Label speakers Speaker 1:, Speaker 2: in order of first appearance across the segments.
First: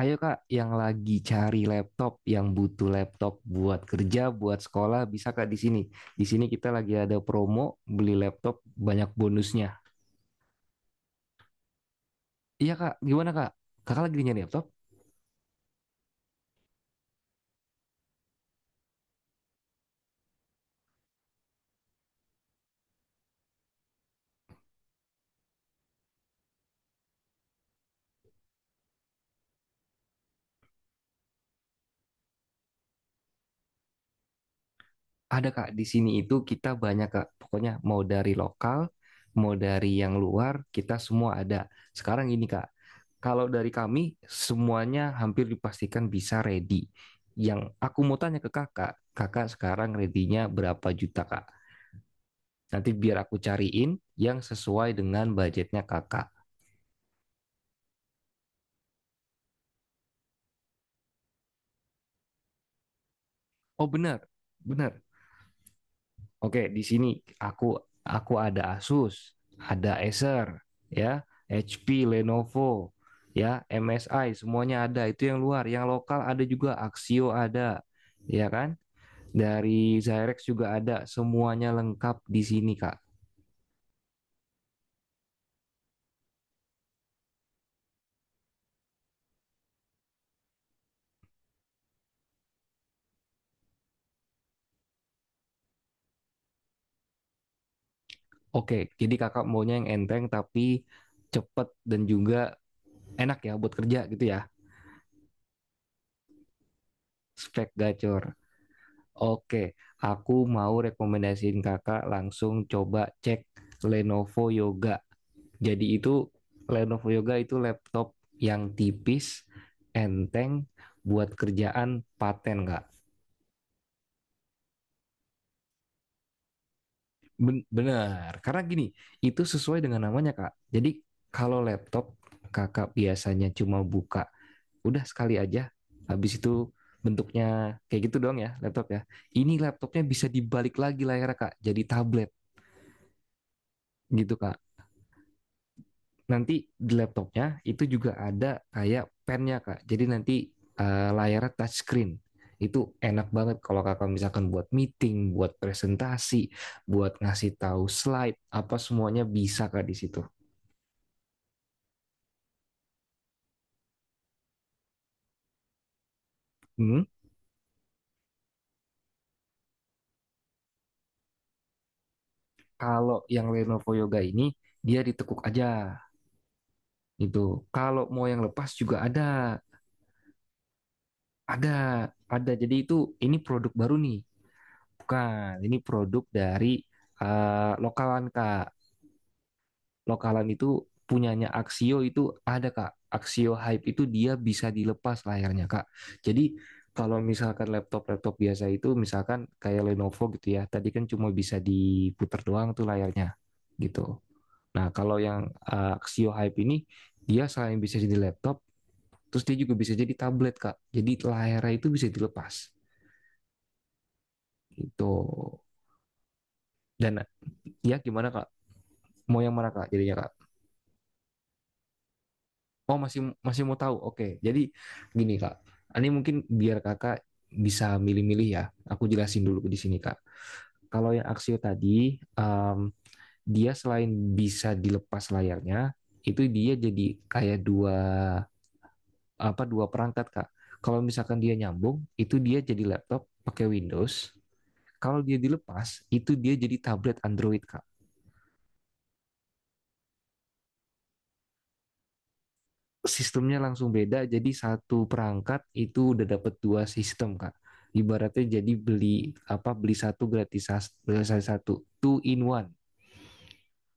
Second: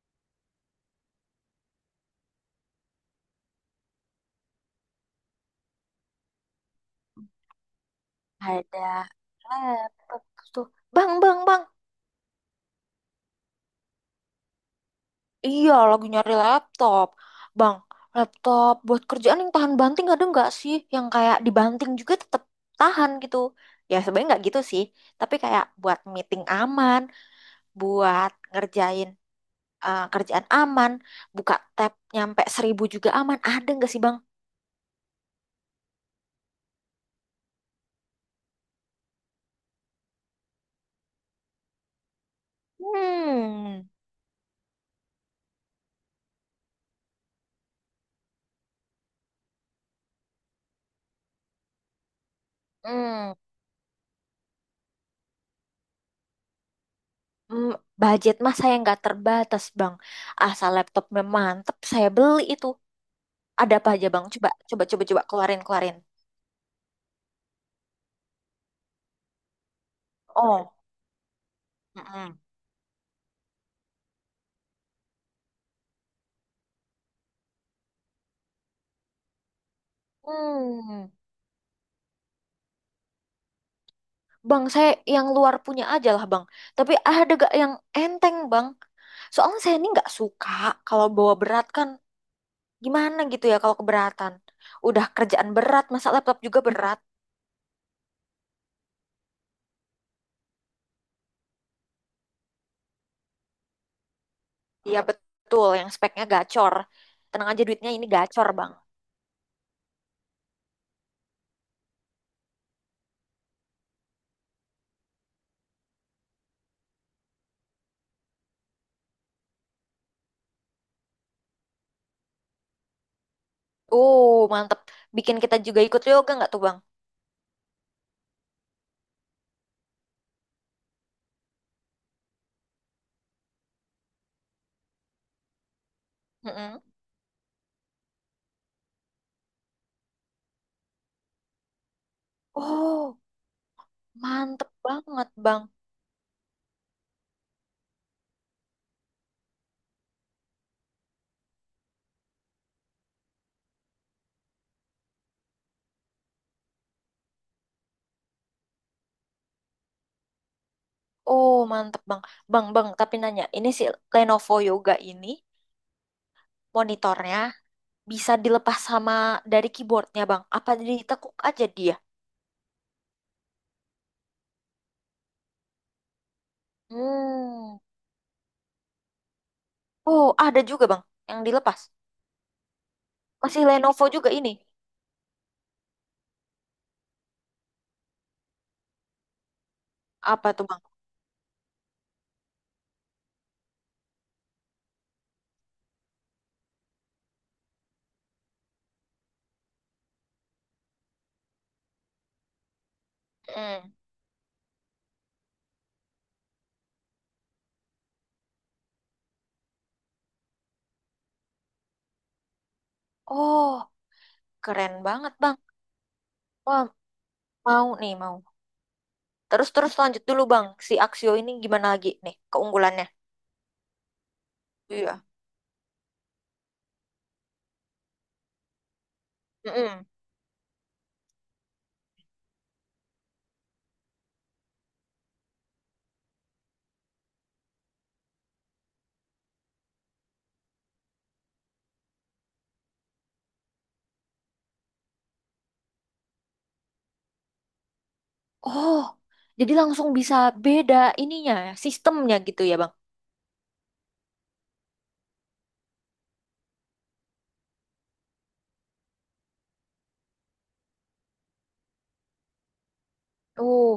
Speaker 1: Ayo Kak, yang lagi cari laptop, yang butuh laptop buat kerja, buat sekolah, bisa Kak di sini. Di sini kita lagi ada promo beli laptop
Speaker 2: Ada
Speaker 1: banyak bonusnya.
Speaker 2: laptop. Terus tuh, bang, bang, bang.
Speaker 1: Iya Kak, gimana Kak? Kakak lagi nyari laptop?
Speaker 2: Iya, lagi nyari laptop, bang. Laptop buat kerjaan yang tahan banting. Ada nggak sih yang kayak dibanting juga tetap tahan gitu? Ya sebenarnya nggak gitu sih, tapi kayak buat meeting aman, buat ngerjain, eh, kerjaan aman. Buka tab nyampe 1.000 juga aman. Ada nggak sih, bang?
Speaker 1: Ada Kak, di sini itu kita banyak Kak. Pokoknya mau dari lokal, mau dari yang luar, kita semua ada. Sekarang ini Kak, kalau dari
Speaker 2: Hmm.
Speaker 1: kami semuanya hampir dipastikan bisa ready. Yang aku mau tanya ke Kakak, Kakak sekarang ready-nya berapa juta Kak? Nanti biar
Speaker 2: Hmm.
Speaker 1: aku cariin yang sesuai dengan budgetnya kakak.
Speaker 2: hmm, Budget mah saya nggak terbatas, bang. Asal laptopnya mantep, saya beli itu. Ada apa
Speaker 1: Oh
Speaker 2: aja,
Speaker 1: benar,
Speaker 2: Bang? Coba, coba,
Speaker 1: benar.
Speaker 2: coba, coba, keluarin, keluarin.
Speaker 1: Oke, di sini aku aku ada Asus, ada Acer,
Speaker 2: Oh.
Speaker 1: ya, HP,
Speaker 2: Mm-mm.
Speaker 1: Lenovo, ya, MSI, semuanya ada. Itu yang luar, yang lokal ada juga Axio ada, ya kan? Dari Zyrex juga ada,
Speaker 2: Hmm.
Speaker 1: semuanya lengkap di sini, Kak.
Speaker 2: Bang, saya yang luar punya aja lah, Bang. Tapi ada gak yang enteng, Bang? Soalnya saya ini nggak suka kalau bawa berat kan. Gimana gitu ya kalau keberatan? Udah kerjaan berat, masa laptop juga berat?
Speaker 1: Oke, jadi kakak maunya yang enteng tapi cepet dan juga enak ya buat kerja gitu ya.
Speaker 2: Iya betul, yang speknya gacor. Tenang aja
Speaker 1: Spek
Speaker 2: duitnya ini
Speaker 1: gacor.
Speaker 2: gacor, Bang.
Speaker 1: Oke, aku mau rekomendasiin kakak langsung coba cek Lenovo Yoga. Jadi itu Lenovo Yoga itu laptop yang tipis, enteng, buat kerjaan paten, Kak.
Speaker 2: Oh, mantep. Bikin kita juga ikut yoga nggak tuh, Bang?
Speaker 1: Benar, karena gini, itu sesuai dengan namanya, Kak. Jadi kalau laptop kakak biasanya cuma buka, udah sekali aja, habis itu
Speaker 2: Mm-mm.
Speaker 1: bentuknya kayak gitu doang ya laptop ya. Ini laptopnya bisa dibalik lagi layarnya, Kak, jadi tablet
Speaker 2: Oh,
Speaker 1: gitu, Kak.
Speaker 2: mantep banget, Bang.
Speaker 1: Nanti di laptopnya itu juga ada kayak pennya kak, jadi nanti layarnya touch screen itu enak banget kalau kakak misalkan buat meeting buat presentasi buat ngasih tahu slide apa semuanya bisa kak di situ.
Speaker 2: Oh, mantep, Bang. Bang, Bang, tapi nanya, ini si Lenovo Yoga ini
Speaker 1: Hmm,
Speaker 2: monitornya bisa dilepas sama dari keyboardnya, Bang. Apa ditekuk aja dia?
Speaker 1: kalau yang Lenovo Yoga ini dia ditekuk aja itu,
Speaker 2: Hmm.
Speaker 1: kalau mau yang lepas juga ada.
Speaker 2: Oh, ada juga, Bang, yang
Speaker 1: ada
Speaker 2: dilepas.
Speaker 1: ada jadi itu ini
Speaker 2: Masih
Speaker 1: produk baru
Speaker 2: Lenovo
Speaker 1: nih,
Speaker 2: juga ini.
Speaker 1: bukan ini produk dari lokalan kak, lokalan
Speaker 2: Apa tuh,
Speaker 1: itu
Speaker 2: Bang?
Speaker 1: punyanya Axio itu ada kak. Axio Hype itu dia bisa dilepas layarnya kak. Jadi kalau misalkan laptop-laptop biasa itu misalkan kayak Lenovo gitu ya tadi kan cuma bisa diputar doang tuh layarnya
Speaker 2: Hmm.
Speaker 1: gitu. Nah kalau yang Axio Hype ini dia selain bisa jadi laptop, terus dia juga bisa jadi tablet kak, jadi layarnya itu bisa dilepas
Speaker 2: Oh, keren
Speaker 1: gitu.
Speaker 2: banget, Bang. Wah,
Speaker 1: Dan
Speaker 2: mau
Speaker 1: ya
Speaker 2: nih,
Speaker 1: gimana
Speaker 2: mau.
Speaker 1: kak, mau yang mana kak
Speaker 2: Terus-terus
Speaker 1: jadinya
Speaker 2: lanjut
Speaker 1: kak?
Speaker 2: dulu, Bang. Si Axio ini gimana lagi nih
Speaker 1: Oh
Speaker 2: keunggulannya?
Speaker 1: masih masih mau tahu. Oke. Jadi
Speaker 2: Iya.
Speaker 1: gini Kak. Ini mungkin biar Kakak bisa milih-milih ya. Aku jelasin dulu di sini
Speaker 2: Mm-mm.
Speaker 1: Kak. Kalau yang Axio tadi dia selain bisa dilepas layarnya, itu dia jadi kayak dua apa dua perangkat Kak. Kalau misalkan dia nyambung, itu dia jadi laptop pakai Windows. Kalau dia dilepas, itu dia jadi tablet Android Kak.
Speaker 2: Oh, jadi langsung bisa beda ininya, sistemnya gitu ya, Bang?
Speaker 1: Sistemnya langsung beda. Jadi satu perangkat itu udah dapat dua sistem, Kak. Ibaratnya jadi beli apa beli satu gratis gratis satu two in one.
Speaker 2: Uh,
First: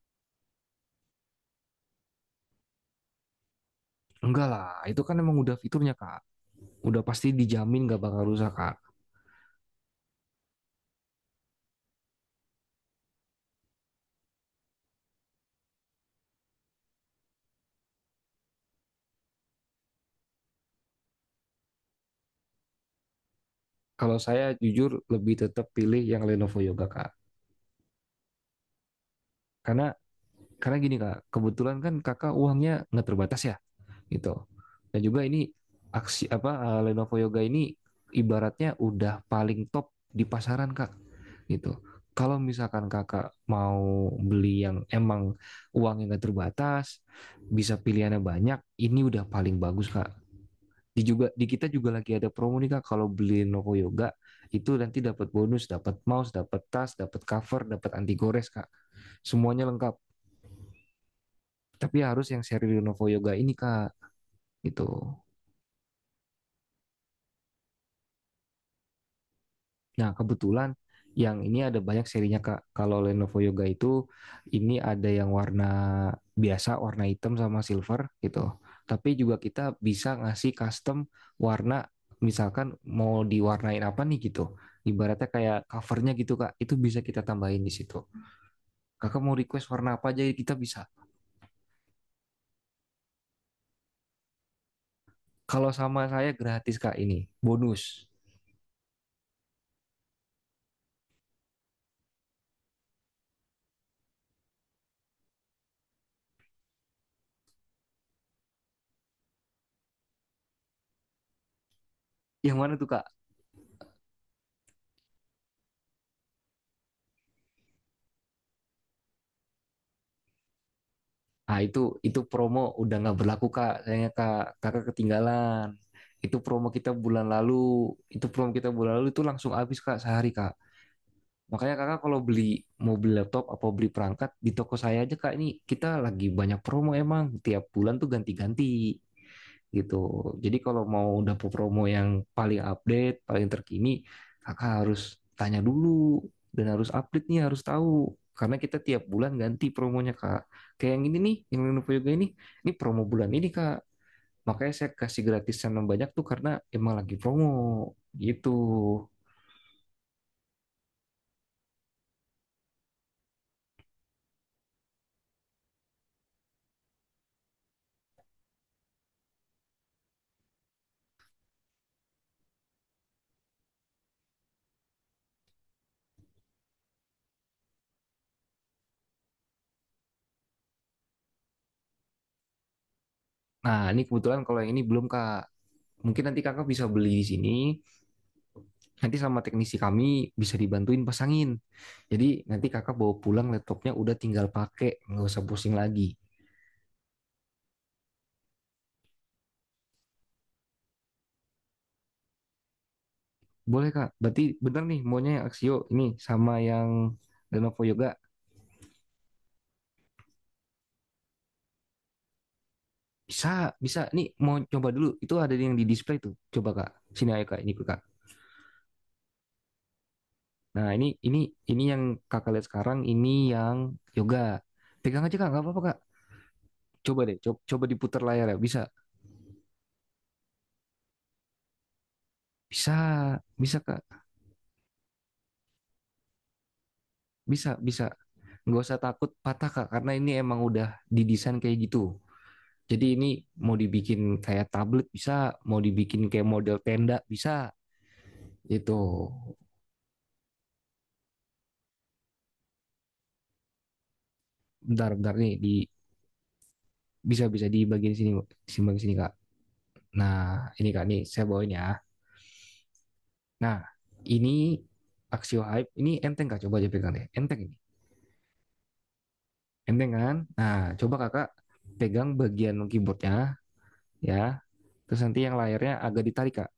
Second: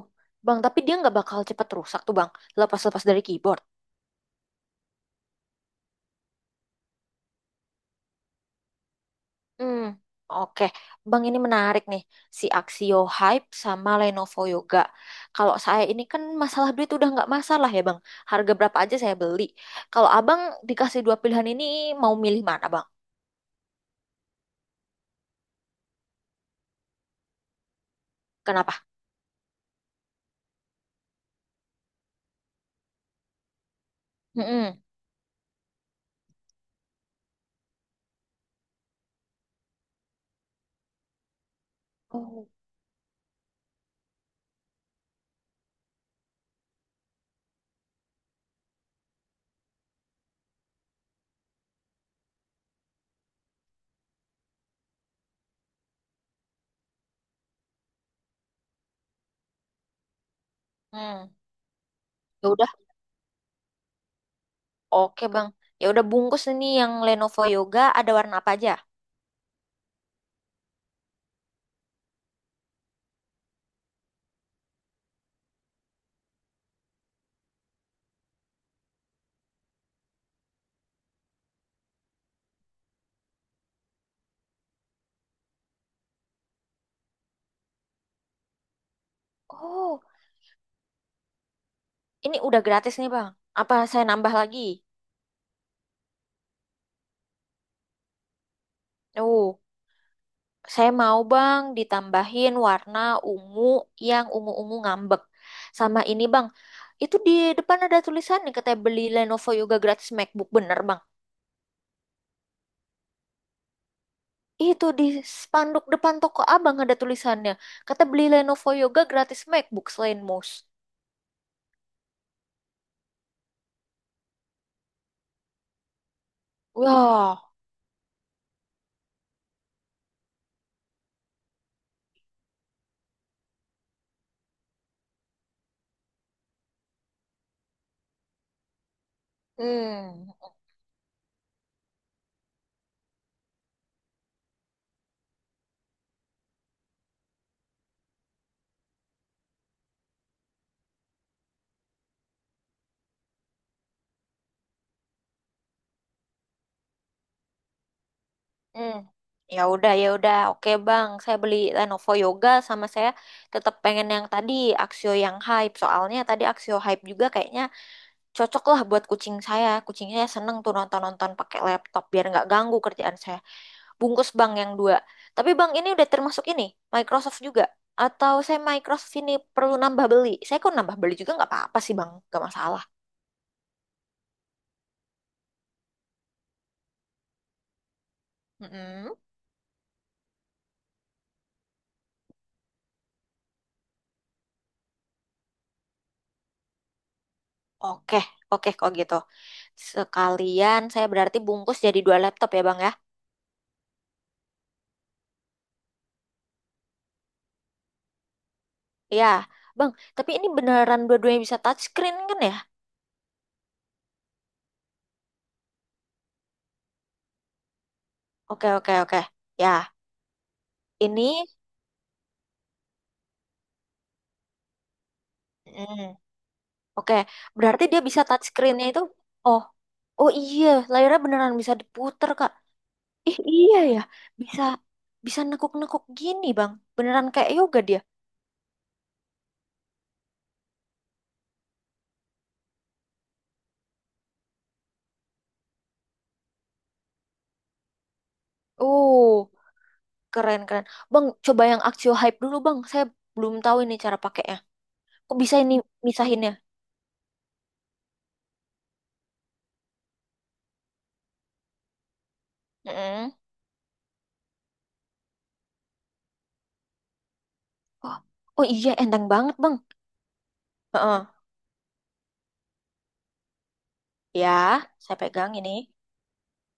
Speaker 2: Bang, tapi dia nggak bakal cepat rusak tuh, bang, lepas-lepas dari keyboard.
Speaker 1: Enggak lah, itu kan emang udah fiturnya, Kak. Udah pasti dijamin gak bakal rusak, Kak.
Speaker 2: Hmm, oke. Bang, ini menarik nih, si Axio Hype sama Lenovo Yoga. Kalau saya ini kan masalah duit udah nggak masalah ya, bang. Harga berapa aja saya beli. Kalau abang dikasih dua pilihan ini, mau milih mana, bang?
Speaker 1: Kalau saya jujur lebih tetap pilih yang Lenovo Yoga, Kak.
Speaker 2: Kenapa?
Speaker 1: Karena karena gini, Kak. Kebetulan kan Kakak uangnya nggak terbatas ya. Gitu.
Speaker 2: Mm-mm.
Speaker 1: Dan juga ini aksi apa Lenovo Yoga ini ibaratnya udah paling top di pasaran kak gitu. Kalau
Speaker 2: Oh.
Speaker 1: misalkan kakak mau beli yang emang uangnya nggak terbatas, bisa pilihannya banyak, ini udah paling bagus kak. Di juga di kita juga lagi ada promo nih kak, kalau beli Lenovo Yoga itu nanti dapat bonus, dapat mouse, dapat tas, dapat cover, dapat anti gores kak, semuanya lengkap,
Speaker 2: Hmm.
Speaker 1: tapi harus yang
Speaker 2: Ya
Speaker 1: seri
Speaker 2: udah,
Speaker 1: Lenovo Yoga ini kak gitu.
Speaker 2: oke, bang. Ya udah, bungkus ini yang Lenovo Yoga. Ada warna apa aja?
Speaker 1: Nah, kebetulan yang ini ada banyak serinya, Kak. Kalau Lenovo Yoga itu ini ada yang warna biasa, warna hitam sama silver gitu. Tapi juga kita bisa ngasih custom warna, misalkan mau diwarnain apa nih gitu. Ibaratnya kayak covernya gitu, Kak. Itu bisa kita tambahin di situ. Kakak mau request warna
Speaker 2: Oh,
Speaker 1: apa aja kita bisa.
Speaker 2: ini udah gratis nih, bang. Apa saya nambah lagi?
Speaker 1: Kalau sama saya gratis, Kak, ini. Bonus.
Speaker 2: Oh. Saya mau, bang, ditambahin warna ungu, yang ungu-ungu ngambek. Sama ini, bang, itu di depan ada tulisan nih katanya beli Lenovo Yoga gratis MacBook, bener, bang?
Speaker 1: Yang mana tuh, Kak?
Speaker 2: Itu di spanduk depan toko abang ada tulisannya. Kata beli Lenovo Yoga gratis MacBook selain mouse.
Speaker 1: Ah itu promo udah nggak berlaku kak, sayangnya kak kakak ketinggalan. Itu promo kita bulan
Speaker 2: Wah.
Speaker 1: lalu, itu promo kita bulan lalu itu langsung habis kak sehari kak. Makanya kakak kalau beli mau beli laptop apa beli perangkat di toko saya aja kak, ini kita lagi banyak promo emang tiap bulan tuh ganti-ganti gitu.
Speaker 2: Hmm.
Speaker 1: Jadi kalau mau dapur promo yang paling update, paling terkini, kakak harus tanya dulu dan harus update nih, harus tahu. Karena kita tiap bulan ganti promonya kak. Kayak yang ini nih, yang Lenovo Yoga ini promo bulan ini kak. Makanya saya kasih gratisan yang banyak tuh karena emang lagi promo gitu.
Speaker 2: Hmm. Ya udah, oke, bang. Saya beli Lenovo Yoga sama saya tetap pengen yang tadi Axio yang hype. Soalnya tadi Axio hype juga kayaknya cocok lah buat kucing saya. Kucingnya seneng tuh nonton-nonton pakai laptop biar nggak ganggu kerjaan saya. Bungkus, bang, yang dua. Tapi bang ini udah termasuk ini Microsoft juga? Atau saya Microsoft ini perlu nambah beli? Saya kok nambah beli juga nggak apa-apa sih, bang, nggak masalah.
Speaker 1: Nah ini kebetulan kalau yang ini belum kak. Mungkin nanti kakak bisa beli di sini
Speaker 2: Mm-mm.
Speaker 1: nanti sama teknisi kami bisa dibantuin pasangin. Jadi nanti kakak bawa pulang laptopnya udah tinggal pakai, nggak usah pusing lagi.
Speaker 2: Oke, oke kok gitu. Sekalian saya berarti bungkus jadi dua laptop ya, bang, ya.
Speaker 1: Boleh kak, berarti bener nih maunya yang Axio ini sama yang Lenovo Yoga.
Speaker 2: Ya, bang. Tapi ini beneran dua-duanya bisa touchscreen kan ya?
Speaker 1: Bisa, bisa. Nih mau coba dulu. Itu ada yang di display tuh. Coba kak. Sini ayo kak, ini kak.
Speaker 2: Oke, oke, oke. Ya,
Speaker 1: Nah ini ini
Speaker 2: ini.
Speaker 1: ini yang kakak lihat sekarang. Ini yang Yoga. Pegang aja kak, nggak apa-apa kak.
Speaker 2: Mm. Oke,
Speaker 1: Coba deh, Coba
Speaker 2: berarti
Speaker 1: coba,
Speaker 2: dia
Speaker 1: diputar
Speaker 2: bisa touch
Speaker 1: layar ya. Bisa,
Speaker 2: screen-nya itu. Oh, oh iya, layarnya beneran bisa diputer, Kak.
Speaker 1: bisa,
Speaker 2: Ih, iya
Speaker 1: bisa
Speaker 2: ya.
Speaker 1: kak.
Speaker 2: Bisa bisa nekuk-nekuk gini, Bang. Beneran kayak
Speaker 1: Bisa,
Speaker 2: yoga dia.
Speaker 1: bisa. Nggak usah takut patah Kak, karena ini emang udah didesain kayak gitu. Jadi ini mau dibikin kayak tablet bisa, mau dibikin kayak model tenda bisa. Itu
Speaker 2: Oh, keren keren. Bang, coba yang Axio Hype dulu, Bang. Saya belum tahu ini cara pakainya.
Speaker 1: bentar bentar
Speaker 2: Kok
Speaker 1: nih
Speaker 2: bisa
Speaker 1: di
Speaker 2: ini misahinnya?
Speaker 1: bisa bisa di bagian sini Kak. Nah, ini Kak nih saya bawain ya.
Speaker 2: Mm-mm.
Speaker 1: Nah, ini Axio Hype, ini enteng Kak, coba aja pegang deh. Enteng ini.
Speaker 2: Oh, oh iya, enteng banget, Bang.
Speaker 1: Enteng kan? Nah, coba
Speaker 2: Heeh.
Speaker 1: Kakak pegang bagian keyboardnya
Speaker 2: Ya,
Speaker 1: ya.
Speaker 2: saya
Speaker 1: Terus nanti
Speaker 2: pegang
Speaker 1: yang
Speaker 2: ini.
Speaker 1: layarnya agak ditarik Kak.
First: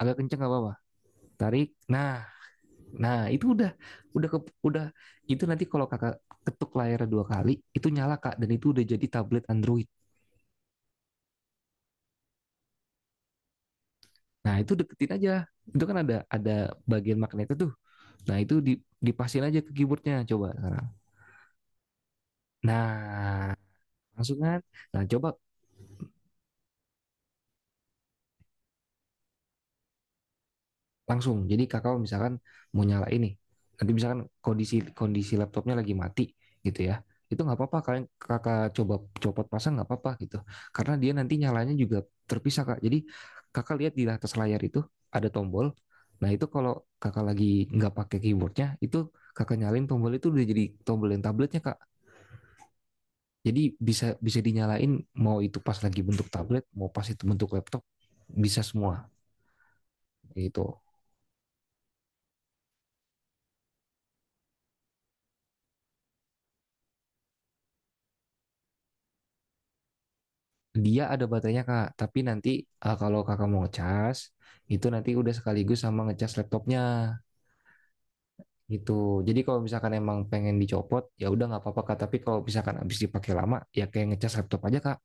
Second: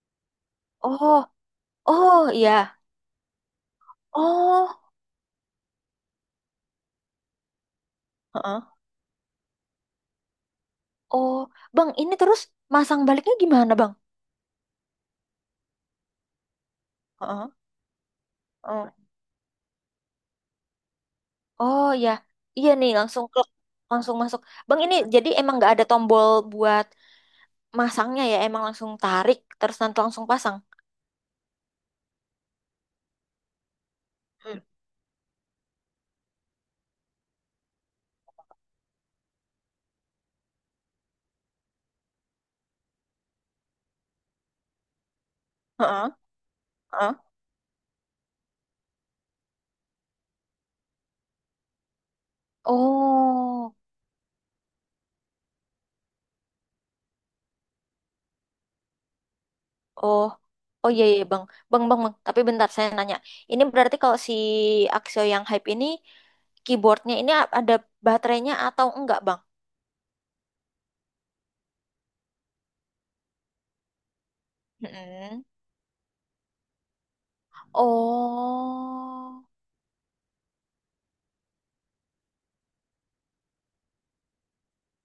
Speaker 1: Agak kenceng nggak apa-apa.
Speaker 2: Oh,
Speaker 1: Tarik. Nah,
Speaker 2: oh iya.
Speaker 1: Nah, itu udah ke,
Speaker 2: Oh.
Speaker 1: udah itu nanti kalau Kakak ketuk layarnya dua kali, itu nyala Kak dan
Speaker 2: Heeh.
Speaker 1: itu udah jadi tablet Android.
Speaker 2: Oh, Bang, ini terus masang baliknya gimana, Bang?
Speaker 1: Nah, itu deketin aja. Itu kan ada bagian magnet
Speaker 2: Heeh.
Speaker 1: tuh. Nah, itu di,
Speaker 2: Oh,
Speaker 1: dipasin aja ke keyboardnya coba sekarang.
Speaker 2: oh ya, iya nih langsung klik,
Speaker 1: Nah,
Speaker 2: langsung
Speaker 1: langsung
Speaker 2: masuk.
Speaker 1: kan.
Speaker 2: Bang ini
Speaker 1: Nah, coba
Speaker 2: jadi emang nggak ada tombol buat masangnya ya, emang langsung tarik terus nanti langsung pasang.
Speaker 1: langsung. Jadi kakak misalkan mau nyala ini, nanti misalkan
Speaker 2: Hmm.
Speaker 1: kondisi kondisi laptopnya lagi mati gitu ya, itu nggak apa-apa kalian kakak coba copot pasang nggak apa-apa gitu, karena dia nanti nyalanya juga terpisah kak. Jadi kakak lihat di atas layar itu ada tombol,
Speaker 2: Heeh,
Speaker 1: nah itu kalau
Speaker 2: heeh.
Speaker 1: kakak lagi nggak pakai keyboardnya itu kakak nyalain tombol itu udah jadi tombol yang tabletnya kak. Jadi
Speaker 2: Oh,
Speaker 1: bisa bisa dinyalain, mau itu pas lagi bentuk tablet, mau pas itu bentuk laptop, bisa semua
Speaker 2: oh,
Speaker 1: gitu.
Speaker 2: oh iya iya, bang, bang bang bang. Tapi bentar saya nanya, ini berarti kalau si Axio yang hype ini keyboardnya ini ada baterainya atau enggak, bang?
Speaker 1: Dia ada baterainya kak, tapi nanti kalau kakak mau ngecas, itu nanti udah
Speaker 2: Mm-mm.
Speaker 1: sekaligus sama ngecas laptopnya gitu. Jadi
Speaker 2: Oh,
Speaker 1: kalau misalkan emang pengen dicopot, ya udah nggak apa-apa kak. Tapi kalau misalkan habis dipakai lama, ya kayak ngecas laptop aja kak,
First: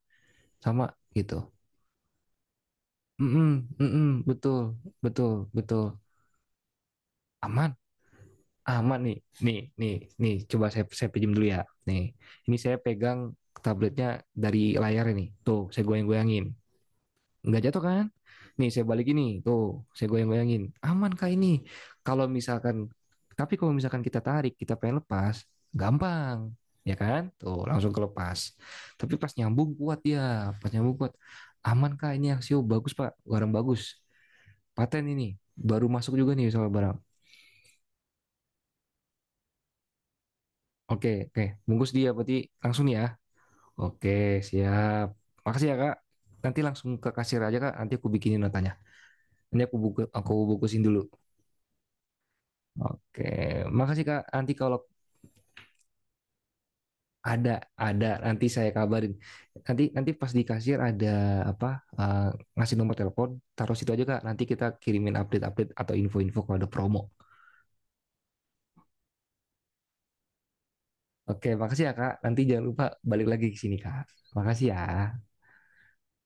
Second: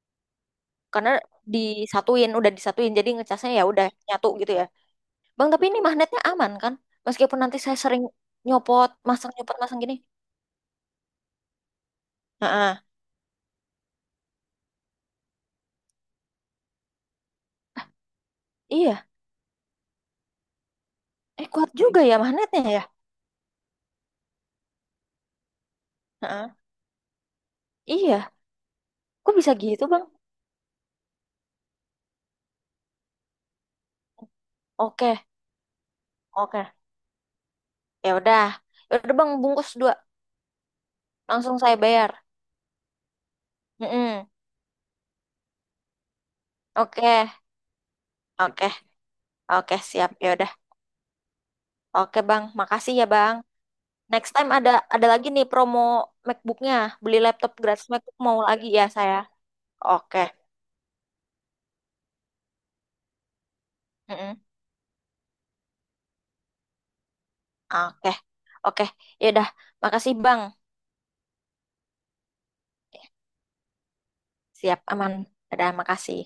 Speaker 1: sama
Speaker 2: karena
Speaker 1: gitu.
Speaker 2: disatuin, udah disatuin, jadi
Speaker 1: Mm-mm,
Speaker 2: ngecasnya ya udah
Speaker 1: mm-mm,
Speaker 2: nyatu gitu
Speaker 1: betul,
Speaker 2: ya.
Speaker 1: betul,
Speaker 2: Bang, tapi ini
Speaker 1: betul.
Speaker 2: magnetnya aman kan? Meskipun nanti
Speaker 1: Aman,
Speaker 2: saya sering
Speaker 1: aman nih,
Speaker 2: nyopot,
Speaker 1: nih,
Speaker 2: masang
Speaker 1: nih,
Speaker 2: gini.
Speaker 1: nih. Coba saya pinjam dulu ya. Nih, ini saya
Speaker 2: Heeh.
Speaker 1: pegang tabletnya dari layar ini. Tuh, saya goyang-goyangin. Nggak jatuh kan? Nih saya balik
Speaker 2: Iya.
Speaker 1: ini, tuh saya goyang-goyangin, aman kah ini?
Speaker 2: Eh, kuat juga ya
Speaker 1: Kalau
Speaker 2: magnetnya
Speaker 1: misalkan,
Speaker 2: ya?
Speaker 1: tapi kalau misalkan kita tarik, kita pengen lepas, gampang,
Speaker 2: Heeh.
Speaker 1: ya kan? Tuh langsung
Speaker 2: Iya.
Speaker 1: kelepas. Tapi pas
Speaker 2: Kok bisa
Speaker 1: nyambung
Speaker 2: gitu,
Speaker 1: kuat
Speaker 2: Bang?
Speaker 1: dia, pas nyambung kuat, aman kah ini aksio? Bagus pak, barang bagus, paten
Speaker 2: Oke,
Speaker 1: ini, baru masuk juga nih
Speaker 2: oke.
Speaker 1: soal barang.
Speaker 2: Ya udah. Ya udah, Bang, bungkus dua.
Speaker 1: Oke, oke,
Speaker 2: Langsung saya
Speaker 1: bungkus dia
Speaker 2: bayar.
Speaker 1: berarti langsung nih ya. Oke,
Speaker 2: Mm-mm.
Speaker 1: siap. Makasih ya kak. Nanti langsung ke
Speaker 2: Oke,
Speaker 1: kasir aja kak. Nanti aku bikinin
Speaker 2: oke,
Speaker 1: notanya. Nanti
Speaker 2: oke,
Speaker 1: aku buku,
Speaker 2: siap. Ya
Speaker 1: aku
Speaker 2: udah.
Speaker 1: bungkusin dulu.
Speaker 2: Oke, Bang. Makasih ya,
Speaker 1: Oke,
Speaker 2: Bang.
Speaker 1: makasih Kak.
Speaker 2: Next time
Speaker 1: Nanti
Speaker 2: ada
Speaker 1: kalau
Speaker 2: ada lagi nih promo MacBook-nya. Beli
Speaker 1: ada
Speaker 2: laptop gratis
Speaker 1: ada
Speaker 2: MacBook mau
Speaker 1: nanti
Speaker 2: lagi
Speaker 1: saya
Speaker 2: ya
Speaker 1: kabarin.
Speaker 2: saya.
Speaker 1: Nanti nanti
Speaker 2: Oke.
Speaker 1: pas di kasir ada apa eh, ngasih nomor telepon, taruh situ aja Kak.
Speaker 2: Mm-mm.
Speaker 1: Nanti kita kirimin update-update atau info-info kalau ada promo.
Speaker 2: Oke. Oke. Ya udah. Makasih, Bang.
Speaker 1: Oke, makasih ya Kak. Nanti jangan lupa balik lagi ke sini Kak. Makasih
Speaker 2: Siap, aman.
Speaker 1: ya.
Speaker 2: Dadah, makasih.